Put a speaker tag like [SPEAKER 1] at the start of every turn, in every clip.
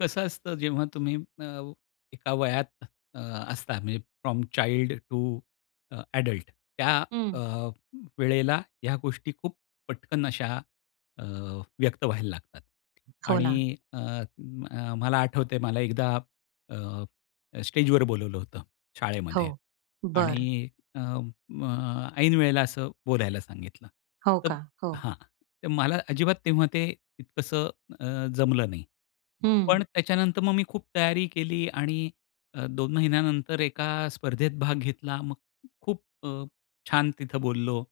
[SPEAKER 1] कसं असतं जेव्हा तुम्ही अ, एका वयात अ, असता म्हणजे from child to uh, adult त्या अ,
[SPEAKER 2] हं.
[SPEAKER 1] वेळेला ह्या गोष्टी खूप पटकन अशा अ, व्यक्त व्हायला लागतात
[SPEAKER 2] हो ना.
[SPEAKER 1] आणि अ, अ, मला आठवतंय मला एकदा अ, स्टेजवर बोलावलं होतं शाळेमध्ये
[SPEAKER 2] हो. बरं.
[SPEAKER 1] आणि अ, अ, ऐनवेळेला असं बोलायला सांगितलं.
[SPEAKER 2] हो
[SPEAKER 1] तर
[SPEAKER 2] का. हो.
[SPEAKER 1] हां. तर मला अजिबात तेव्हा ते इतकसं अ, जमलं नाही पण
[SPEAKER 2] हं.
[SPEAKER 1] त्याच्यानंतर मग मी खूप तयारी केली आणि अ, 2 महिन्यानंतर एका स्पर्धेत भाग घेतला. मग खूप अ, छान तिथं बोललो.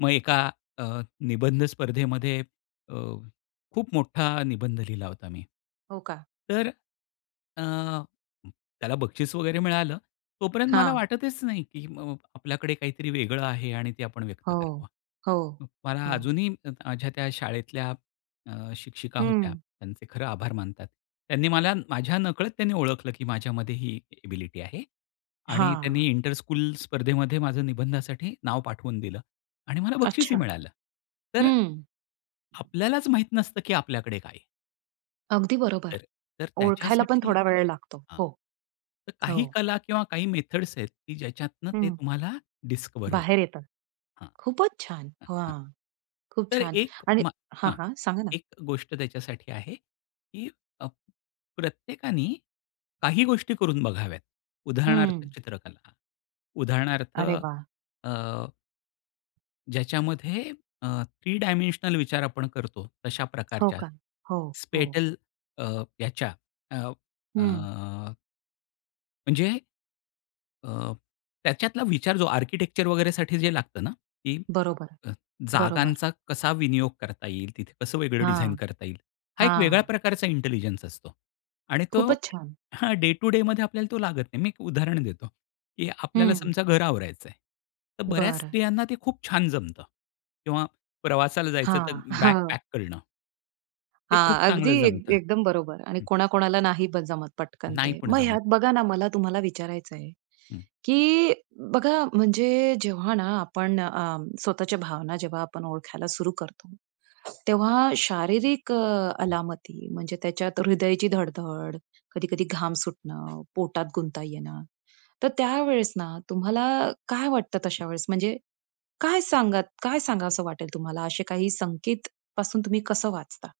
[SPEAKER 1] मग एका अ, निबंध स्पर्धेमध्ये अ, खूप मोठा निबंध लिहिला होता मी.
[SPEAKER 2] हो का.
[SPEAKER 1] तर अ, त्याला बक्षीस वगैरे मिळालं. तोपर्यंत मला
[SPEAKER 2] हां.
[SPEAKER 1] वाटतच नाही की अ, आपल्याकडे काहीतरी वेगळं आहे आणि ते आपण व्यक्त
[SPEAKER 2] हो,
[SPEAKER 1] करावं.
[SPEAKER 2] हो,
[SPEAKER 1] मला
[SPEAKER 2] हो.
[SPEAKER 1] अजूनही माझ्या त्या शाळेतल्या अ, शिक्षिका होत्या.
[SPEAKER 2] हं.
[SPEAKER 1] त्यांचे खरं आभार मानतात. त्यांनी मला माझ्या नकळत त्यांनी ओळखलं, की माझ्यामध्ये ही एबिलिटी आहे. आणि
[SPEAKER 2] हां.
[SPEAKER 1] त्यांनी इंटरस्कूल स्पर्धेमध्ये माझ्या निबंधासाठी नाव पाठवून दिलं आणि मला
[SPEAKER 2] अच्छा,
[SPEAKER 1] बक्षीसही मिळालं. तर अ,
[SPEAKER 2] हं.
[SPEAKER 1] आपल्यालाच माहीत नसतं की आपल्याकडे काय आहे?
[SPEAKER 2] अगदी बरोबर,
[SPEAKER 1] तर तर
[SPEAKER 2] ओळखायला पण
[SPEAKER 1] त्याच्यासाठी
[SPEAKER 2] थोडा वेळ लागतो.
[SPEAKER 1] हां.
[SPEAKER 2] हो.
[SPEAKER 1] तर
[SPEAKER 2] हो.
[SPEAKER 1] काही कला किंवा काही मेथड्स आहेत की ज्याच्यातनं ते
[SPEAKER 2] हं.
[SPEAKER 1] तुम्हाला डिस्कव्हर
[SPEAKER 2] बाहेर
[SPEAKER 1] होतं.
[SPEAKER 2] येतात.
[SPEAKER 1] हां, हां,
[SPEAKER 2] खूपचं छान!
[SPEAKER 1] हां, हां.
[SPEAKER 2] वॉव! खूप
[SPEAKER 1] तर
[SPEAKER 2] छान!
[SPEAKER 1] एक
[SPEAKER 2] आणि
[SPEAKER 1] मा
[SPEAKER 2] हां,
[SPEAKER 1] हां,
[SPEAKER 2] हां. सांगा ना?
[SPEAKER 1] एक गोष्ट त्याच्यासाठी आहे की अ, प्रत्येकाने काही गोष्टी करून बघाव्यात उदाहरणार्थ
[SPEAKER 2] हं.
[SPEAKER 1] चित्रकला, उदाहरणार्थ
[SPEAKER 2] अरे वाह!
[SPEAKER 1] अ ज्याच्यामध्ये अ, 3 डायमेन्शनल विचार आपण करतो तशा
[SPEAKER 2] हो
[SPEAKER 1] प्रकारच्या
[SPEAKER 2] का? हो, हो.
[SPEAKER 1] स्पेटल अ, याच्या अ,
[SPEAKER 2] हं.
[SPEAKER 1] अ म्हणजे अ, त्याच्यातला विचार जो आर्किटेक्चर वगैरेसाठी जे लागतं ना की
[SPEAKER 2] बरोबर.
[SPEAKER 1] अ,
[SPEAKER 2] बरोबर.
[SPEAKER 1] जागांचा कसा विनियोग करता येईल तिथे, कसं वेगळं डिझाइन
[SPEAKER 2] हां.
[SPEAKER 1] करता येईल? हा एक वेगळ्या
[SPEAKER 2] हां.
[SPEAKER 1] प्रकारचा इंटेलिजन्स असतो. आणि तो
[SPEAKER 2] खूपच छान.
[SPEAKER 1] हां, डे टु डेमध्ये आपल्याला तो लागत नाही. मी एक उदाहरण देतो, की आपल्याला
[SPEAKER 2] हं.
[SPEAKER 1] समजा घर आवरायचं आहे. तर बऱ्याच
[SPEAKER 2] बरं.
[SPEAKER 1] स्त्रियांना ते खूप छान जमतं किंवा प्रवासाला जायचं तर
[SPEAKER 2] हां,
[SPEAKER 1] बॅग
[SPEAKER 2] हां.
[SPEAKER 1] पॅक करणं. ते
[SPEAKER 2] हां,
[SPEAKER 1] खूप
[SPEAKER 2] अगदी
[SPEAKER 1] चांगलं
[SPEAKER 2] एक
[SPEAKER 1] जमत.
[SPEAKER 2] एकदम बरोबर आणि
[SPEAKER 1] हं.
[SPEAKER 2] कोणाकोणाला नाही ब जमत पटकन
[SPEAKER 1] नाही
[SPEAKER 2] ते.
[SPEAKER 1] पण
[SPEAKER 2] मग
[SPEAKER 1] जमत.
[SPEAKER 2] ह्यात बघा ना मला तुम्हाला विचारायच आहे,
[SPEAKER 1] हं.
[SPEAKER 2] की बघा म्हणजे जेव्हा ना आपण अ, स्वतःच्या भावना जेव्हा आपण ओळखायला सुरू करतो, तेव्हा शारीरिक अ, अलामती म्हणजे त्याच्यात हृदयाची धड-धड, कधी-कधी घाम सुटणं, पोटात गुंता येणं. तर त्यावेळेस ना तुम्हाला काय वाटतं तशा वेळेस म्हणजे काय सांगत काय सांगावसं वाटेल तुम्हाला असे काही संकेत पासून तुम्ही कसं वाचता?